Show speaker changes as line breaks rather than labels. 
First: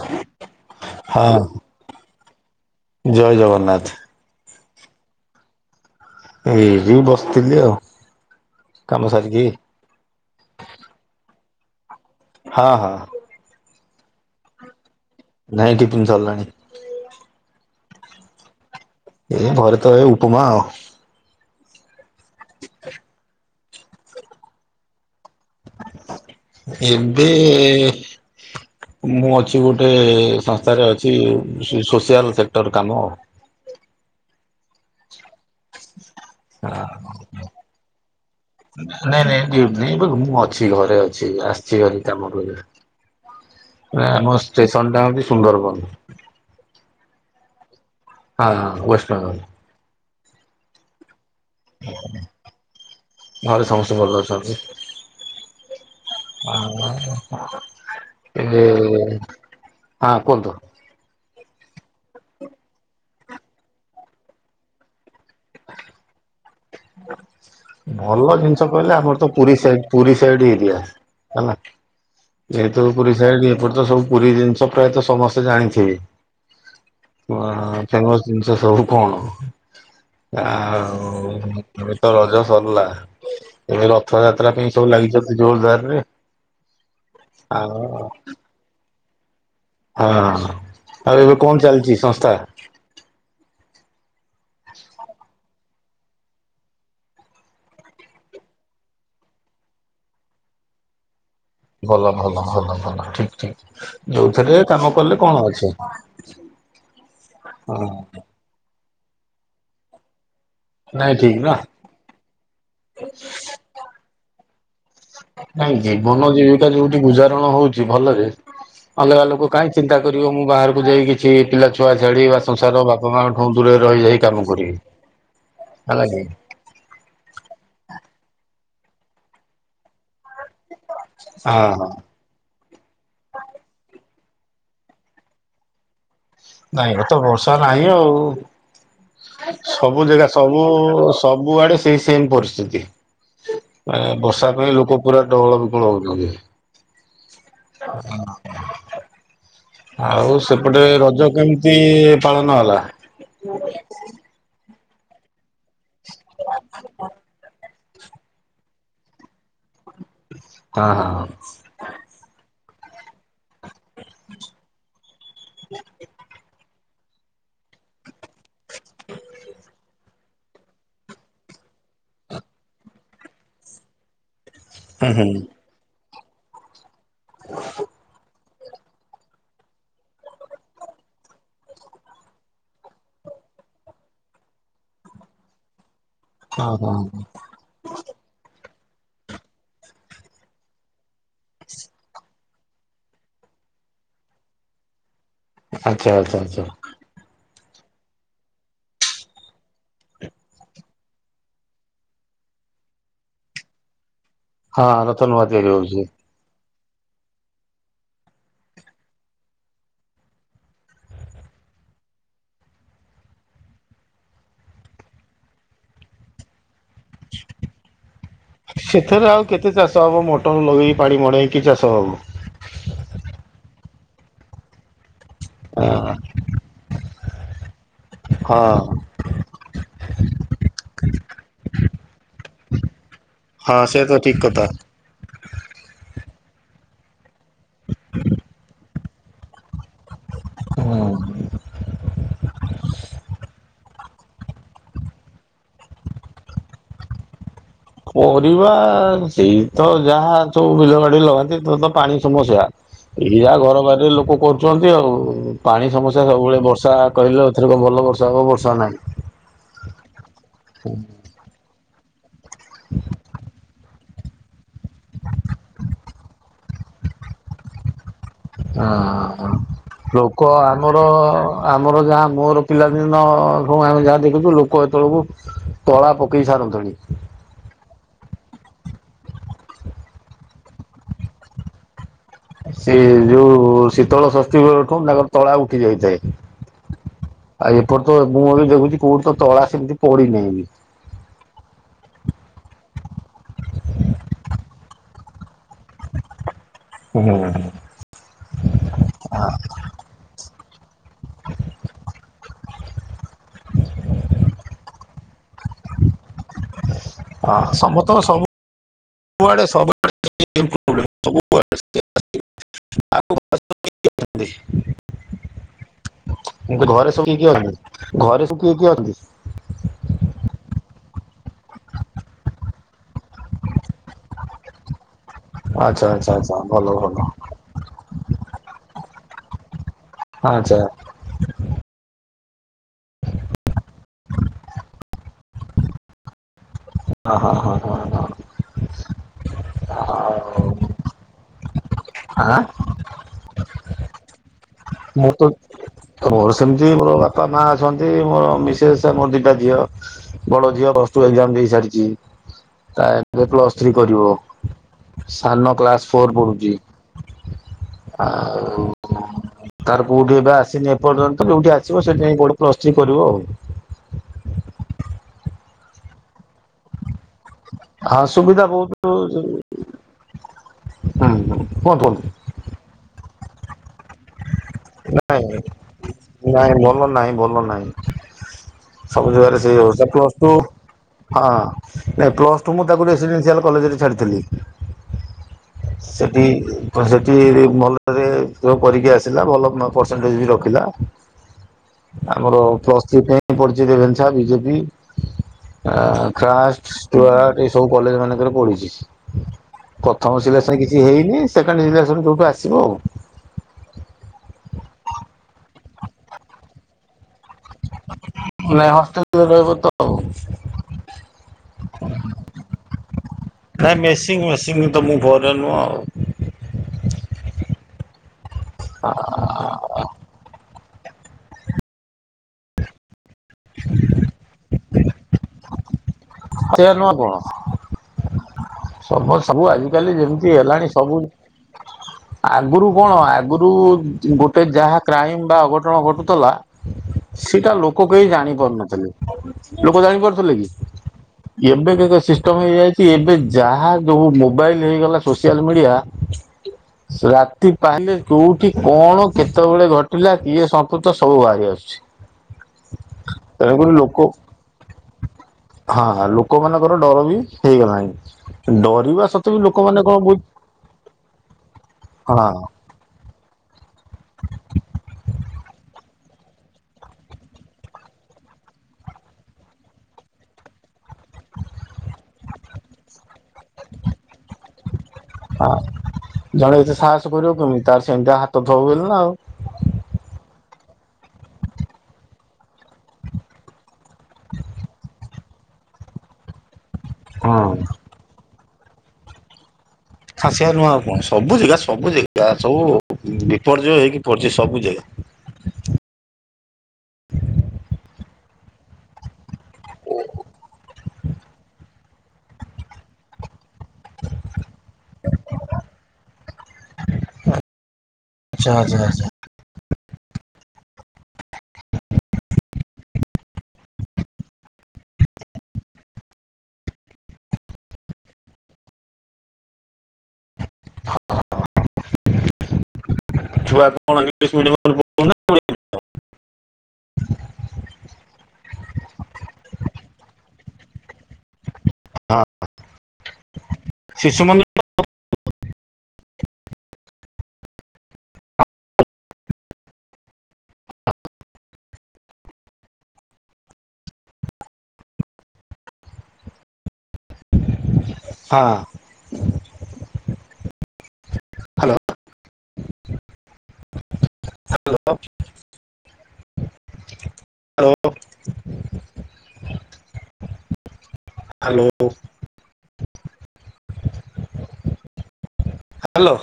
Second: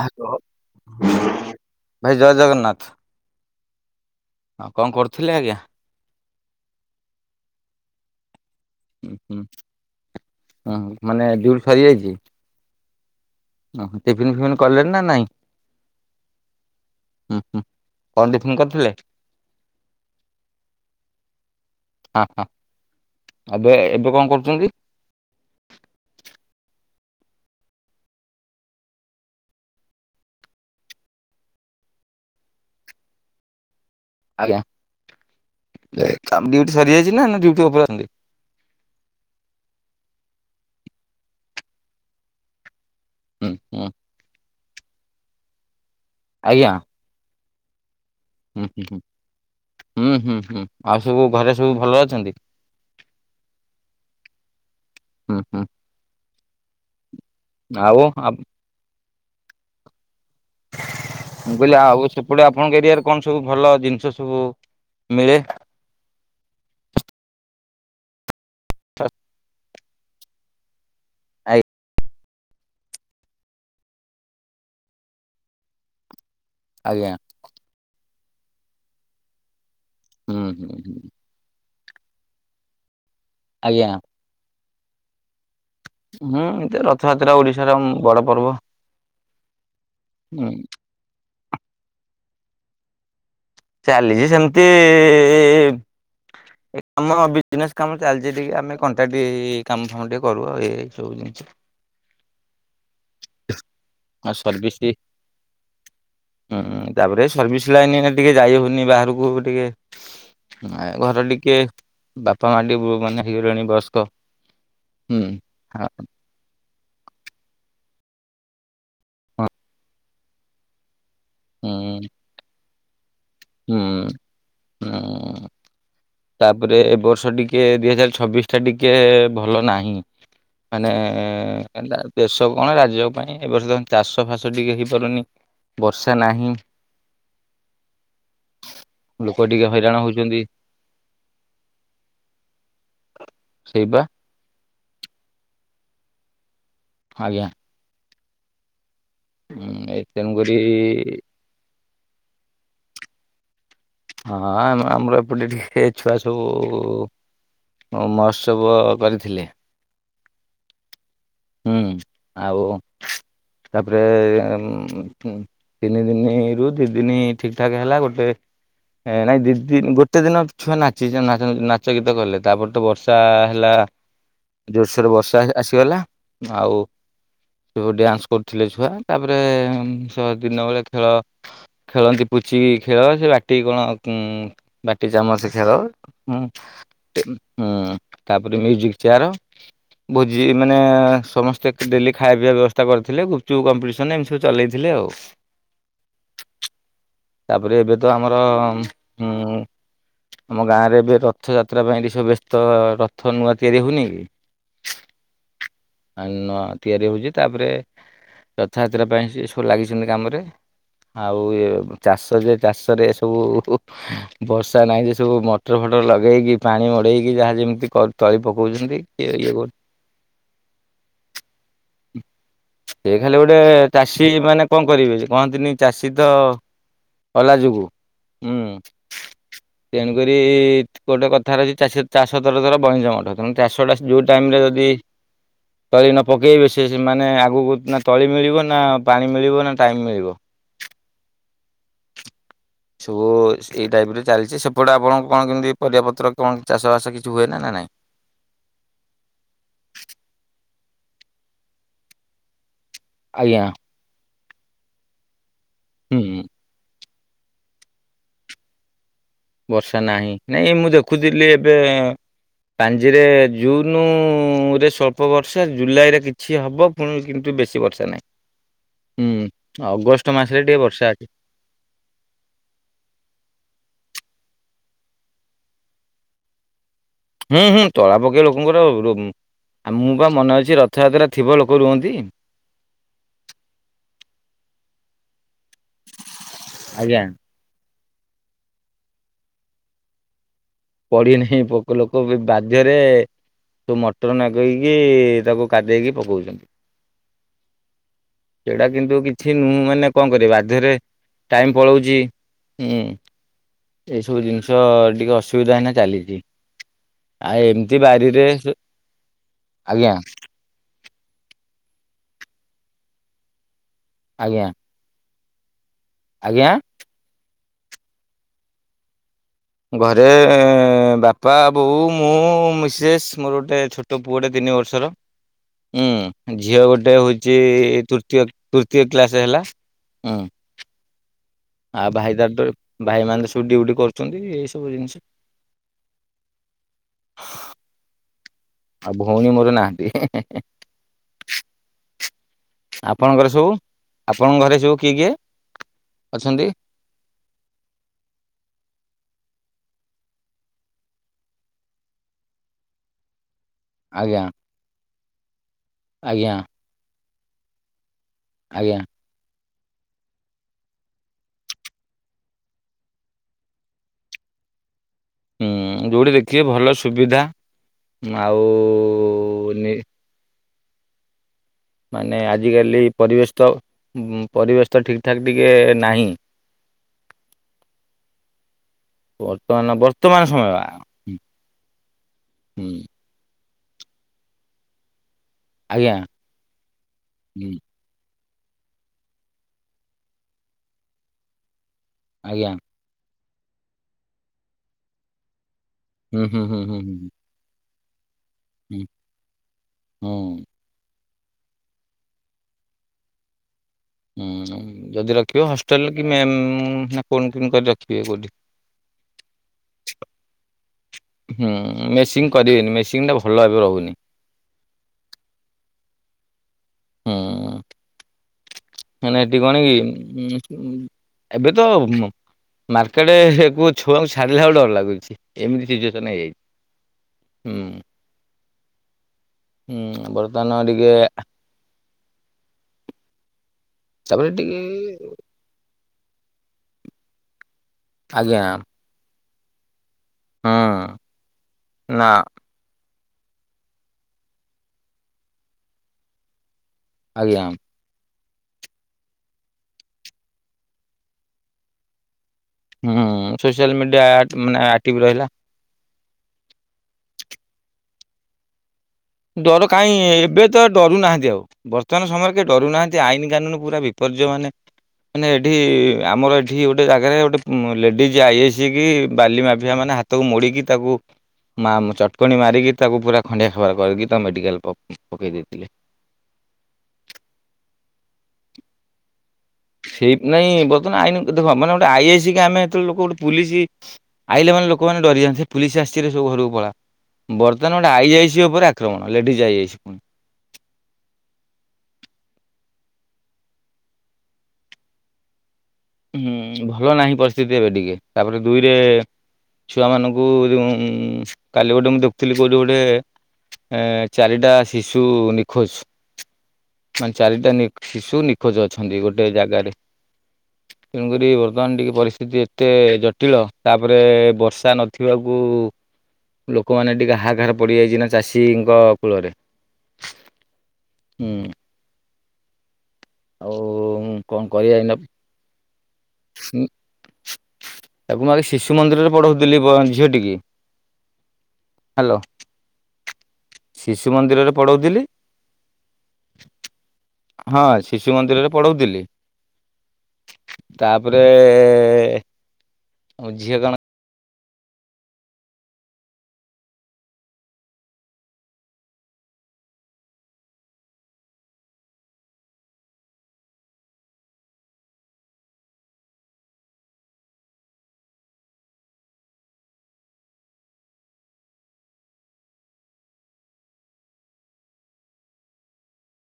Hello
ହଁ
ଭାଇ ଜୟ ଜଗନ୍ନାଥ।
ଜୟ ଜଗନ୍ନାଥ।
ଆଉ କଁ କରୁଥୁଲେ ଆଜ୍ଞା?
ଏଇଠି ବସିଥିଲି ଆଉ କାମ ସାରିକି।
ଉଁ ହୁଁ ମାନେ ଡ୍ୟୁଟି ସରି ଯାଇଚି।
ହଁ ହଁ।
ଓହ ଟିଫିିନ ଫିଫିନ କଲେଣି ନା ନାଇଁ?
ନାଇଁ ଟିଫିନ ସରିଲାଣି।
ହୁଁ ହୁଁ କଣ ଟିଫିନ କରିଥିଲେ?
ଏ ଘରେ ତ ଏ ଉପମା
ହଁ ହ ଏବେ ଏବେ କଁ କରୁଚନ୍ତି?
ଏବେ ମୁଁ ଅଛି ଗୋଟେ ସଂସ୍ଥାରେ ଅଛି ସେ ସୋସିଆଲ ସେକ୍ଟର କାମ।
ଆଜ୍ଞା ଡ୍ୟୁଟି ସରିଯାଇଚି ନା ନା ଡ୍ୟୁଟି ଓପରେ ଅଛନ୍ତି?
ନାଁ ନାଇଁ ନାଇଁ ଡ୍ୟୁଟି ନାହିଁ ଏବେ ମୁଁ ଅଛି ଘରେ ଅଛି ଆସିଛି ହାରି କାମରୁ
ହୁଁ ହୁଁ
ଅଇକା। ନାଁ ଆମ ଷ୍ଟେସନଟା ହଉଚି ସୁନ୍ଦରବନ।
ଆଜ୍ଞା। ଉଁ ହୁଁ
ହଁ
ହୁଁ
ୱେଷ୍ଟବେଙ୍ଗଲ
ହୁଁ ହୁଁ ହୁଁ ଆଉ ସବୁ ଘରେ ସବୁ ଭଲ ଅଛନ୍ତି?
ଘରେ ସମସ୍ତେ ଭଲ ଅଛନ୍ତି।
ହୁଁ ହୁଁ ଆଉ ଆ
ହଁ ଏବେ ଆ କୁହନ୍ତୁ।
ମୁଁ କହିଲି ଆଉ ସେପଟେ ଆପଣଙ୍କ ଏରିଆରେ କଣ ସବୁ ଭଲ ଜିନିଷ ସବୁ ମିଳେ?
[inaudible] ଭଲ ଜିନିଷ କହିଲେ ଆମର ତ Puri side Puri side area.
ଆଇ
ଚାଲାକ୍ ଯେହେତୁ ପୁରୀ ସାଇଡ ଏପଟେ ତ ସବୁ ପୁରୀ ଜିନିଷ ପ୍ରାୟତ ସମସ୍ତେ ଜାଣିଥିବେ।
ଆଜ୍ଞା
ତାଙ୍କ ର ଜିନିଷ ସବୁ
ହୁଁ
କଣ
ହୁଁ ହୁଁ
ଆଉ ଏମେ ତ ରଜ ସରିଲା,
ଆଜ୍ଞା।
ଏବେ ରଥଯାତ୍ରା ପାଇଁ ସବୁ ଲାଗିଛନ୍ତି ଜୋରଦାରରେ।
ହୁଁ ଏ ରଥଯାତ୍ରା ଓଡିଶାର
ଆଉ
ବଡ ପର୍ବ।
ହଁ
ହୁଁ
ଆଉ ଏବେ କଣ ଚାଲିଛି ସଂସ୍ଥା?
ଚାଲିଛି ସେମିତି ଏ କାମ ବିଜନେସ କାମ ଚାଲିଛି ଟିକେ, ଆମେ କଣ୍ଟ୍ରା କାମ ଫାମ ଟିକେ କରୁ ଆଉ ଏଇ ସବୁ ଜିନିଷ।
ଭଲ ଭଲ ଭଲ ଭଲ ଠିକ ଠିକ
ଆଉ
ଯୋଉଥିରେ
ସର୍ଭିସ
କାମ କଲେ କଣ ଅଛି।
ହୁଁ ତାପରେ ସର୍ଭିସ
ହଁ
ଲାଇନ ଟିକେ ଯାଇ ହଉନି ବାହାରକୁ। ଟିକେ
ନାଇଁ
ଘର
ଠିକ ନା।
ଟିକେ ବାପା ମା ଟିକେ ମାନେ ହେଇଗଲେଣି ବୟସ୍କ। ହୁଁ
ନାଇଁ
ହଁ
ଜୀବନ ଜୀବି ଯୋଉଠି ଗୁଜାରରଣ ହଉଛି ଭଲରେ ଅଲଗା ଲୋକ କାଇ ଚିନ୍ତା କରିବ, ମୁଁ ବାହାରକୁ ଯାଇକି କିଛି ପିଲା ଛୁଆ
ହୁଁ
ଛାଡି ବା ସଂସାର ବାପା ମାଙ୍କଠୁ ଦୂରରେ
ହୁଁ
ରହିଯାଇ କାମ କରିବି।
ହୁଁ
ହେଲା କି
ତାପରେ ଏ ବର୍ଷ ଟିକେ ଦୁଇ ହଜାର ଚବିଶି ଟା ଟିକେ ଭଲ ନାହିଁ। ମାନେ
ହଁ ହଁ
ତା ଦେଶ କଣ ରାଜ୍ୟ ପାଇଁ ଏ ବର୍ଷ ତ ଚାଷ ଫାସ ଟିକେ ହେଇପାରୁନି। ବର୍ଷା ନାହିଁ।
ନାଇଁ ଏ ବର୍ଷ ବର୍ଷା ନାହିଁ ଆଉ।
ଲୋକ ଟିକେ ହଇରାଣ
ସବୁ ଜେଗା
ହଉଛନ୍ତି
ସବୁ ସବୁ ସବୁ ଆଡେ ଏଇ ସେମ୍ ବରସୁଛି,
ସେଇବା
ବର୍ଷା ପାଇଁ ଲୋକ ପୁରା ଡହଳ ବିକଳ ହଉଚନ୍ତି।
ଆଜ୍ଞା। ଏ
ଆଉ
ତେଣୁକରି
ସେପଟେ ରଜ କେମତି? କେମତି ପାଳନ ହେଲା? [inaudible]
ହଁ ଆ ଆମର ଏପଟେ ଟିକେ ଛୁଆ ସବୁ ମହୋତ୍ସବ କରିଥିଲେ।
ହଁ, ହଁ, ହଁ,
ହୁଁ ଆଉ ତାପରେ ହୁଁ ତିନି ଦିନି ରୁହ, ଦି ଦିନି ଠିକ୍ ଠାକ୍ ହେଲା ଗୋଟେ ଏ ନାଇଁ ଦି ଦିନ୍ ଗୋଟେ ଦିନ ଛୁଆ ନାଚିଜା ନାଚ ଗୀତ କଲେ ତାପରେ ତ ବର୍ଷା ହେଲା।
ହୁଁ
ଜୋରସୋରେ
ହୁଁ
ବର୍ଷା ଆ ଆସିଗଲା ଆଉ ଯୋଉ ଡ୍ୟାନ୍ସ କରୁ କରୁଥିଲେ ଛୁଆ, ତାପରେ ଛୁଆ ଦିନ ବେଳେ ଖେଳ ଖେଳନ୍ତି ପୁଚିକି ଖେଳ ସେ ବାଟି କଣ ବାଟି ଚାମଚ ଖେଳ। ହୁଁ
ହଁ ହଁ
[unintelligible] ହୁଁ ତାପରେ ମ୍ୟୁଜିକ୍ ଚେୟାର, ଭୋଜି ମାନେ ସମସ୍ତେ ଡେଲି ଖାଇବା ପିଇବା ବ୍ୟବସ୍ଥା କରିଥିଲେ, ଗୁପଚୁପ୍ କମ୍ପିଟିସନ ଏମିତି ସବୁ ଚଲେଇଥିଲେ ଆଉ।
ଆଚ୍ଛା, ଆଚ୍ଛା, ଆଚ୍ଛା।
ତାପରେ ଏବେ ତ ଆମର ଉଁ ଆମ ଗାଁରେ ଏବେ ରଥଯାତ୍ରା ପାଇଁ ଏଠି ସବୁ ବ୍ୟସ୍ତ ରଥ ନୂଆ ତିଆରି ହଉନି କି?
ହଁ ରଥ ନୂଆ ତିଆରି ହଉଚି।
ଆ ନୁଆ ତିଆରି ହଉଛି ତାପରେ ରଥଯାତ୍ରା ପାଇଁ ସେ ସବୁ ଲାଗିଛନ୍ତି କାମରେ। ଆଉ ଏ ଚାଷ ଯେ ଚାଷରେ ଏସବୁ ବର୍ଷା ନାହିଁ ଯେ ସବୁ ମଟର ଫଟର ଲଗେଇକି ପାଣି ମଡେଇକି ଯାହା ଯେମିତି କରି ତଳି ପକଉଛନ୍ତି,
ସେଥିରେ
କି
ଆଉ
ଇଏ
[unintelligible] ମଟର ଲଗେଇ ପାଣି ମଡ଼େଇକି ଚାଷ ହବ।
[unintelligible] ଖାଲି ଗୋଟେ ଚାଷୀ ମାନେ କଣ କରିବେ? କୁହନ୍ତିନି ଚାଷୀ ତ ଅଲାଯୁଗୁ
ହଁ
ହୁଁ। ତେଣୁକରି ଗୋଟେ କଥାରେ ଅଛି ଚାଷ ଚାଷଥରଥର ବହିଁସ ମଠ, ତେଣୁ
ହଁ
ଚାଷଟା
ସେ ତ
ଯୋଉ
ଠିକ
ଟାଇମ୍ ରେ
କଥା।
ଯଦି ତଳି ନ ପକେଇବେ ସେ ମାନେ ଆଗକୁ ନା ତଳି ମିଳିବ ନା ପାଣି ମିଳିବ ନା ଟାଇମ୍ ମିଳିବ।
ହୁଁ।
ସବୁ ଏଇ ଟାଇପ୍ରେ ଚାଲିଛି, ସେପଟେ ଆପଣଙ୍କୁ କଣ କେମିତି ପରିବାପତ୍ର କଣ ଚାଷବାସ କିଛି ହୁଏ ନା ନା ନାହିଁ?
ପରିବା ସେଇ ତ ଯାହା ସବୁ ବିଲ ବାଡି ଲଗାନ୍ତି ତ ତ ପାଣି ସମସ୍ୟା ଏଇଆ
ଆଜ୍ଞା
ଘର ବାଡିରେ ଲୋକ କରୁଚନ୍ତି ଆଉ ପାଣି
ହୁଁ
ସମସ୍ୟା ସବୁବେଳେ ବର୍ଷା କହିଲ ଏଥର କଣ ଭଲ ବର୍ଷା ହବ ବର୍ଷା ନାହିଁ।
ବର୍ଷା ନାହିଁ ନାଇଁ ମୁଁ ଦେଖୁଥିଲି ଏବେ ପାଞ୍ଜିରେ ଜୁନ୍ ନୁଁ ରେ ସ୍ୱଳ୍ପ ବର୍ଷା ଜୁଲାଇରେ କିଛି ହବ ପୁଣି କିନ୍ତୁ ବେଶୀ ବର୍ଷା ନାହିଁ।
ଅହ
ହୁଁ ଅଗଷ୍ଟ
ଲୋକ
ମାସରେ ଟିକେ
ଆମର
ବର୍ଷା ଅଛି
ଆମର ଯାହା ମୋର ପିଲାଦିନ ଏବଂ ଆମେ ଯାହା ଦେଖୁଥୁଲୁ ଲୋକ ଏତେଳକୁ ତଳା ପକେଇ ସାରନ୍ତଣି।
ହୁଁ-ହୁଁ ତଳା ପକେଇ ଲୋକଙ୍କର ରୋମ୍, ଆ ମୁଁବା ମନେଅଛି ରଥଯାତ୍ରା ଥିବ ଲୋକ ରୁଅନ୍ତି।
ସେ ଯୋଉ ଶୀତଳ ଷଷ୍ଠୀବେଳଠୁ ତାଙ୍କର ତଳା ଉଠି ଯାଇଥାଏ।
ଆଜ୍ଞା
ଆଉ ଏପଟ ତ ମୁଁ ଏବେ ଦେଖୁଚି କୋଉଠି ତଳା ସେମିତି ପଡିନାହିଁବି?
ପଡିନେହିଁ ପୋକ ଲୋକ ବି ବାଧ୍ୟରେ ତୁ ମଟର ନାଗେଇକି ତାକୁ କାଦେଇକି ପକଉଚନ୍ତି।
[inaudible]
ସେଇଟା କିନ୍ତୁ କିଛି ନୁହଁ ମାନେ କଣ କରିବା ବାଧ୍ୟରେ ଟାଇମ୍ ପଳଉଚି। ହୁଁ ଏଇସବୁ ଜିନିଷ ଟିକେ ଅସୁବିଧା ହେନା ଚାଲିଛି।
ହଁ
ଆଉ ଏମିତି
ସମସ୍ତଙ୍କ
ବାରିରେ,
ସବୁଆଡେ ସବୁଆଡେ
ଆଜ୍ଞା। ଆଜ୍ଞା
[inaudible]
ଆଜ୍ଞା।
[inaudible]
ଘରେ ବାପା ବୋଉ ମୁଁ ମିସେସ୍ ମୋର ଗୋଟେ ଛୋଟ ପୁଅଟେ ତିନି ବର୍ଷର
ଆଚ୍ଛା ଆଚ୍ଛା ଆଚ୍ଛା
ହୁଁ ଝିଅ
ଭଲ
ଗୋଟେ
ଭଲ
ହଉଚି ତୃ [unintelligible] ତୃତୀୟ କ୍ଲାସ ହେଲା, ହୁଁ।
ଆଚ୍ଛା।
ଆଉ ଭାଇ ଦାର ଭାଇ ମାନ ସବୁ ଡଉଟି କରୁଚନ୍ତି, ଏଇ ସବୁ ଜିନିଷ।
ହ ହଁ। ହଁ ହଁ ହଁ।
ଆଉ ଭଉଣୀ ମୋର
ଆଉ
ନାହାନ୍ତି।
ଆଁ।
ଆପଣଙ୍କର ସବୁ ଆପଣଙ୍କ ଘରେ ସବୁ କିଏ
ମୁଁ
କିଏ
ତ ତମର
ଅଛନ୍ତି?
ସେମିତି ବର ବାପା ମା ଅଛନ୍ତି ମୋର ମିସେସ୍ ମୋର ଦିଟା ଝିଅ। ବଡ ଝିଅ ପ୍ଲସ୍ଟୁ ଏକ୍ସାମ୍ ଦେଇ ସାରିଚି ତା ପ୍ଲସ୍ ଥ୍ରୀ କରିବ
ଆଜ୍ଞା
ସାନ କ୍ଲାସ ଫୋର୍
ଆଜ୍ଞା
ପଢୁଚି। [unintelligible]
ଆଜ୍ଞା
ତାର କୋଉଠି ଏବେ ଆସିନି ଏପର୍ଯ୍ୟନ୍ତ ଯୋଉଠି ଆସିବ ସେଠିଯାଇଁ ଗୋଟେ ପ୍ଲୁସ ଥ୍ରୀ କରିବ ଆଉ।
ହୁଁ ଯୋଉଠି ଦେଖିବେ ଭଲ ସୁବିଧା
ହଁ ସୁବିଧା ବହୁତ ହୁଁ ହୁଁ
ଆଉ ନି
[unintelligible]
ମାନେ ଆଜିକାଲି ପରିବେଶ ତ ପରିବେଶ ତ ଠିକ
ନାଇଁ
ଠାକ ଟିକେ ନାହିଁ।
ନାଇଁ ଭଲ ନାହିଁ ଭଲ ନାହିଁ। ସବୁ ଜାଗାରେ ସେଇ
ବର୍ତ୍ତମାନ
ଅବସ୍ଥା
ବର୍ତ୍ତମାନ
ପ୍ଲସ ଟୁ
ସମୟ
ହଁ ନାଇଁ ପ୍ଲସ ଟୁ ମୁଁ
ହୁଁ
ତାକୁ ରେସିଡେଣ୍ଡିଆଲ କଲେଜ ରେ ଛାଡ଼ିଥିଲି
ଆଜ୍ଞା
ସେଇଠି
ହୁଁ
[unintelligible] [unintelligible] କରିକି ଆସିଲା ଭଲ ପେରସେଣ୍ଟଗେ ବି ରଖିଲା ଆମର
ଆଜ୍ଞା
ପ୍ଲୁସ ଥ୍ରୀ ପାଇଁ ପଡିଛି ରେଭେନ୍ଶା, ବି ଯେ ବି ଆ
ହୁଁ ହୁଁ ହୁଁ
ଖରାଷ୍ଟ,
ହୁଁ ହୁଁ
ସ୍ତୁଆର୍ଟ ଏଶ ସବୁ କଲେଜ ମାନଙ୍କରେ ପଢ଼ିଛି।
ହୁଁ
ପ୍ରଥମ
ହୁଁ
ସିଲେକ୍ସନ କିଛି ହେଇନି ସେକେଣ୍ଡ ସେଲେକ୍ସନ ଯୋଉଠୁ ଆସିବ ଆଉ।
ହଁ ଯଦି ରଖିବ ହଷ୍ଟେଲ କି ମେମ [unintelligible] କରି ରଖିବେ ବୋଲି
ନାଇଁ ହଷ୍ଟେଲରେ ରହିବ ତ ଆଉ
ହୁଁ ମେସିଂ କରିବେନି ମେସିଂ ଟା ଭଲ ଭାବେ ରହୁନି।
[unintelligible]
ହଁ। ମାନେ ଏଠି କଣ କି ଏବେ ତ ମାର୍କେଟ କୂ ଛୁଆଙ୍କୁ ଛାାରିଲା ବେଳକୁ ଡର ଲାଗୁଛି। ଏମିତି ସିଚୁଏସନ
ସେଇଆ
ହେଇଯାଇଛି ହୁଁ।
ସମ ସବୁ ଆଜିିକାଲି
ହୁଁ
ଯେମିତି
ବର୍ତ୍ତମାନ
ହେଲାଣି
ଟିକେ
ସବୁ ଆଗରୁ କଣ ଆଗରୁ
ତାପରେ
ଗୋଟେ
ଟିକେ
ଯାହା କ୍ରାଇମ ବା ଅଘଟଣ ଘଟୁଥିଲା ସେଟା ଲୋକ କେହି
ଆଜ୍ଞା
ଜାଣିପାରୁନଥିଲେ। ଲୋକ ଜାଣିପାରୁଥିଲେ କି
ହୁଁ
ଏବେ ଦେଖ
ନା
ସିଷ୍ଟମ ହେଇଯାଇଛି ଏବେ ଯାହା ଯୋଉ ମୋବାଇଲ ହେଇଗଲା ସୋସିଆଲ ମିଡିଆ
ଆଜ୍ଞା
ରାତି ପାହିଲେ କୋଉଠି କଣ କେତେବେଳେ ଘଟିଲା କିଏ ସମ୍ପୃତ ସବୁ ବାହାରି ଆସୁଛି।
ହୁଁ
ତେଣୁକରି
ସୋସିଆଲ ମିଡିଆ
ଲୋକ
ମାନେ ଆକ୍ଟିଭ ରହିଲା।
ହଁ ଲୋକମାନାନଙ୍କର ଡର ବି ହେଇଗଲାଣିହିଁ ଡରିବା ସତ
ଡର କାହିଁ ଏବେ ତ ଡରୁ ନାହାନ୍ତି ଆଉ ବର୍ତ୍ତମାନ ସମୟରେ
ହଁ
କେହି ଡରୁ ନାହାନ୍ତି ଆଇନ କାନୁନ ପୁରା ବି ବିପର୍ଯ୍ୟ ମାନେ ମାନେ ଏଠି ଆମର ଏଠି ଏଠି ଗୋଟେ ଜାଗାରେ ଗୋଟେ ଲେଡିଜି ଆଇଆଇସି କି ବାଲି ମାଫିଆ ମାନେ ହାତକୁ ମୋଡିକି ତାକୁ ମା ଚଟକଣି ମାରିକି ତାକୁ ପୁରା ଖଣ୍ଡିଆ ଖାବରା କରିକି ତାକୁ ମେଡିକାଲ ରେ ପକେଇ
ହଁ
ଦେଇଥିଲେ।
ଜଣେ ଏତେ ସାହସ କରିବ କେମିତି ତାର ସେମିତିଆ ହାତ ଥବବୋଲି ନା ଆଉ।
ସେଇତି ନାଇଁ ବର୍ତ୍ତମାନ ଆଇନ ଦେଖ ମାନେ ଗୋଟେ ଆଇ ଆଇ ସିକି ଆମେ ଯେତେବେଳେ ଲୋକ ଗୋଟେ ପୁଲିସ ଆଇଲା ମାନେ ଲୋକମାନେ ଡରିଯାନ୍ତି ହେଇ ପୁଲିସ ଆସିଚି ରେ ସବୁ ଘରକୁ ପଳା।
ହଁ
ବର୍ତ୍ତମାନ ଗୋଟେ ଆଇଆଇସି ଉପରେ ଆକ୍ରମଣ ଲେଡିଜ ଆଇଆଇସି ପୁଣି।
ହଁ ସେଇଆ ନୁହେଁ ଆଉ କଣ ସବୁଜାଗା, ସବୁଜାଗା ସବୁ ବିପର୍ଯ୍ୟୟ ହେଇକି ପଡିଛି ସବୁ ଜାଗା।
ହୁଁ ଭଲ ନାହିଁ ପରିସ୍ଥିତି ଏବେ ଟିକେ ତାପରେ ଦୁଇରେ ଛୁଆ ମାନଙ୍କୁ ଯୋଉ କାଲି ଗୋଟେ ମୁଁ ଦେଖୁଥିଲି କଉଠି ଗୋଟେ। ଏ ଚାରିଟା ଶିଶୁ ନିଖୋଜ। ମାନେ ଚାରିଟା ଶିଶୁ
ଆଚ୍ଛା
ନିଖୋଜ
ଆଚ୍ଛା
ଅଛନ୍ତି
ଆଚ୍ଛା।
ଗୋଟେ ଜାଗାରେ। ତେଣୁକରି ବର୍ତ୍ତମାନ ଟିକେ ପରିସ୍ଥିତି ଏତେ ଜଟିଳ ତାପରେ ବର୍ଷା ନଥିବାକୁ ଲୋକମାନେ ଟିକେ ହାହକାର ପଡିଯାଇଛି ନା ଚାଷୀଙ୍କ କୂଳରେ। ହୁଁ।
[inaudible]
ଆଉ
ଛୁଆ କଣ ଇଂଲିଶ ମିଡ଼ିଅମ
ହୁଁ [inaudible] ତାକୁ ମୁ ଆଗ ଶିଶୁ ମନ୍ଦିରରେ ପଢଉଥିଲି ବ ଝିଅ ଟିକି। ହ୍ୟାଲୋ।
ହଁ
ଶିଶୁ ମନ୍ଦିରରେ ପଢଉଥିଲି। ହଁ, ଶିଶୁ ମନ୍ଦିରରେ ପଢଉଥିଲି। ତାପରେ? ଏ ଝିଅ କଣ?
ହଁ, hello hello [unintelligible] hello. Hello. Hello.